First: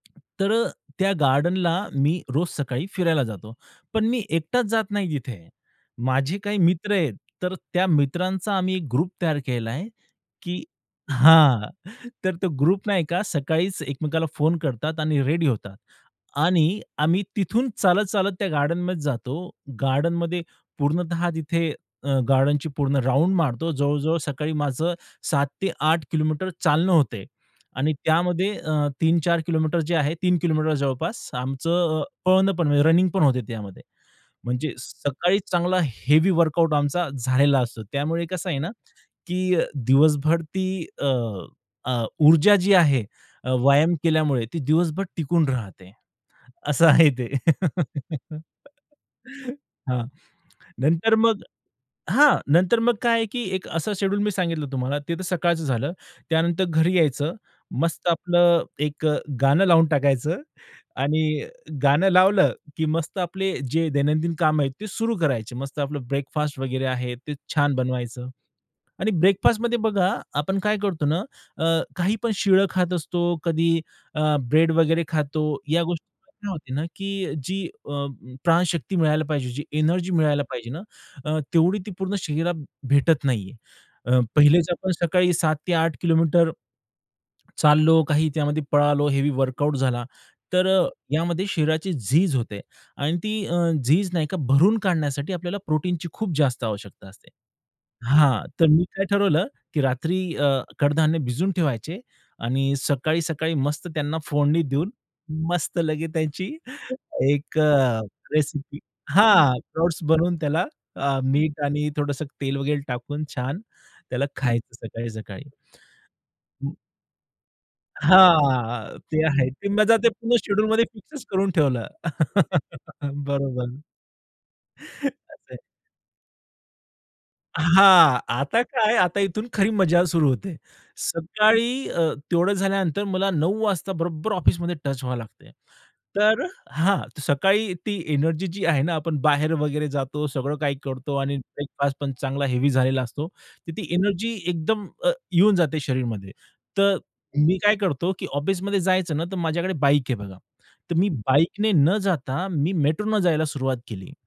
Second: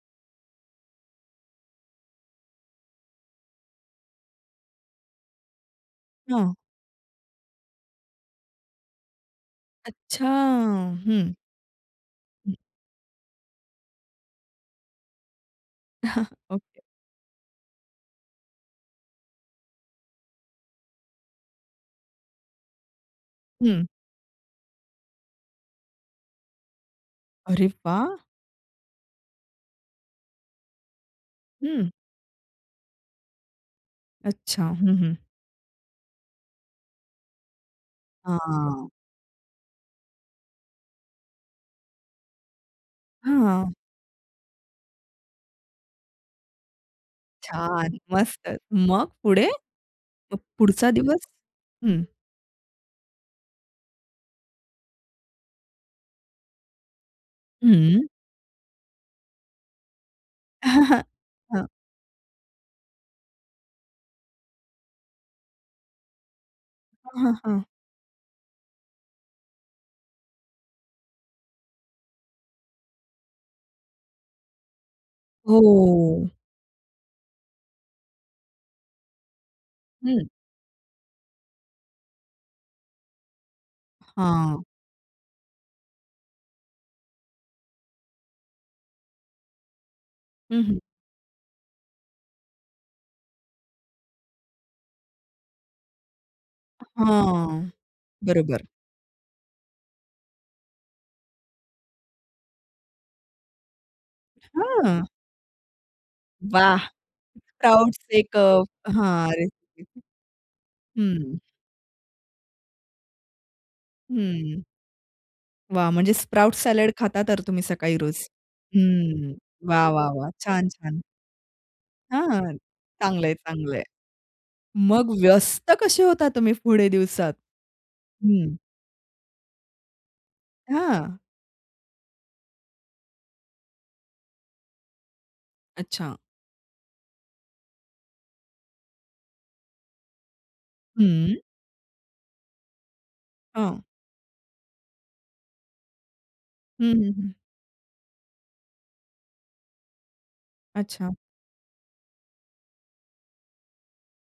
तर अ, त्या गार्डनला मी रोज सकाळी फिरायला जातो. पण मी एकटाच जात नाही तिथे. माझे हां. काही मित्र आहेत, तर त्या मित्रांचा आम्ही ग्रुप तयार केलाय, अच्छा. की हं. हां, तर तो हं. ग्रुप नाही का सकाळीच एकमेकाला फोन करतात आणि रेडी होतात. ओके. आणि आम्ही तिथून चालत, चालत त्या गार्डनमध्ये जातो. गार्डनमध्ये पूर्णतः तिथे अ, गार्डनची पूर्ण राउंड मारतो. हं. जवळ-जवळ सकाळी माझं 7 ते 8 किलोमीटर चालणं होते अरे आणि वा! त्यामध्ये अ, 3-4 किलोमीटर जे आहे, 3 किलोमीटर जवळपास हं. आमचं पळणं पण म्हणजे रनिंग पण होते. त्यामध्ये अच्छा. म्हणजे हं, हं. सकाळी चांगला हेवी वर्कआउट आमचा झालेला असतो. त्यामुळे कसं आहे ना, हां. की अ, दिवसभर ती अ, अ, ऊर्जा जी आहे अ, हां. व्यायाम केल्यामुळे ती दिवसभर टिकून राहते. असं आहे ते. छान. मस्त. मग पुढे? हां. मग पुढचा नंतर दिवस? मग हं. हां नंतर मग काय आहे की एक अस शेड्यूल मी सांगितलं तुम्हाला ते तर सकाळचं झालं. त्यानंतर घरी यायचं. हं. मस्त आपलं एक अ, गाणं लावून टाकायचं आणि हां. गाणं लावलं की मस्त आपले जे दैनंदिन कामं आहे, ते सुरू करायचे. मस्त आपलं ब्रेकफास्ट वगैरे आहे हां, हां, ते हां. छान बनवायचं आणि ब्रेकफास्टमध्ये बघा आपण काय करतो ना, अ, काहीपण शीळं खात असतो, कधी अ, ब्रेड वगैरे खातो. या गोष्टी हो. होते ना, की जी अ, प्राणशक्ती मिळायला पाहिजे जी एनर्जी हं. मिळायला पाहिजे ना, अ, तेवढी ती पूर्ण शरीरात भेटत नाहीये. अ, हां. पहिलेच आपण सकाळी 7 ते 8 किलोमीटर चाललो काही त्यामध्ये पळालो, हेवी वर्कआउट झाला, हं, तर हं. अ, यामध्ये शरीराची झीज होते आणि ती अ, झीज नाही का, भरून काढण्यासाठी आपल्याला प्रोटीनची खूप जास्त आवश्यकता असते. हां. हां. बरोबर. तर मी काय ठरवलं की रात्री अ, कडधान्य भिजून ठेवायचे आणि सकाळी, सकाळी मस्त त्यांना फोडणी देऊन, हां. मस्त लगेच त्याची वाह! एक स्प्राउट अ, एक रेसिपी अ, हां, हां, स्प्राउट रेसिपी. बनवून त्याला अ, हं. मीठ आणि थोडंसं तेल वगैरे टाकून छान त्याला हं. खायचं सकाळी, सकाळी. वा! म्हणजे स्प्राउट सॅलड खाता तर तुम्ही सकाळी रोज. हां. ते हं. आहे की. वाह, माझ्या वाह, ते वाह! पूर्ण छान, शेड्यूलमध्ये छान. फिक्सचं करून ठेवलं. हां, हां. चांगलंय, बरोबर. चांगलंय. मग [unintelligible] व्यस्त कसे होता तुम्ही पुढे दिवसात? हां. हं. आता काय आता इथून खरी मजा सुरू होते. हां. सकाळी अ, तेवढं झाल्यानंतर मला 9:00 वाजता बरोबर ऑफिसमध्ये टच व्हायला लागते. अच्छा. तर हां, सकाळी ती एनर्जी जी आहे ना, आपण बाहेर वगैरे जातो सगळं काही करतो आणि हं. ब्रेकफास्ट पण चांगला हेवी झालेला असतो. तर हां. ती एनर्जी एकदम अ, येऊन जाते शरीरमध्ये, हं, तर हं, हं. मी काय करतो की ऑफिसमध्ये जायचं ना, तर माझ्याकडे बाईक आहे बघा. तर मी अच्छा. बाईकने न जाता मी मेट्रोने जायला सुरुवात केली.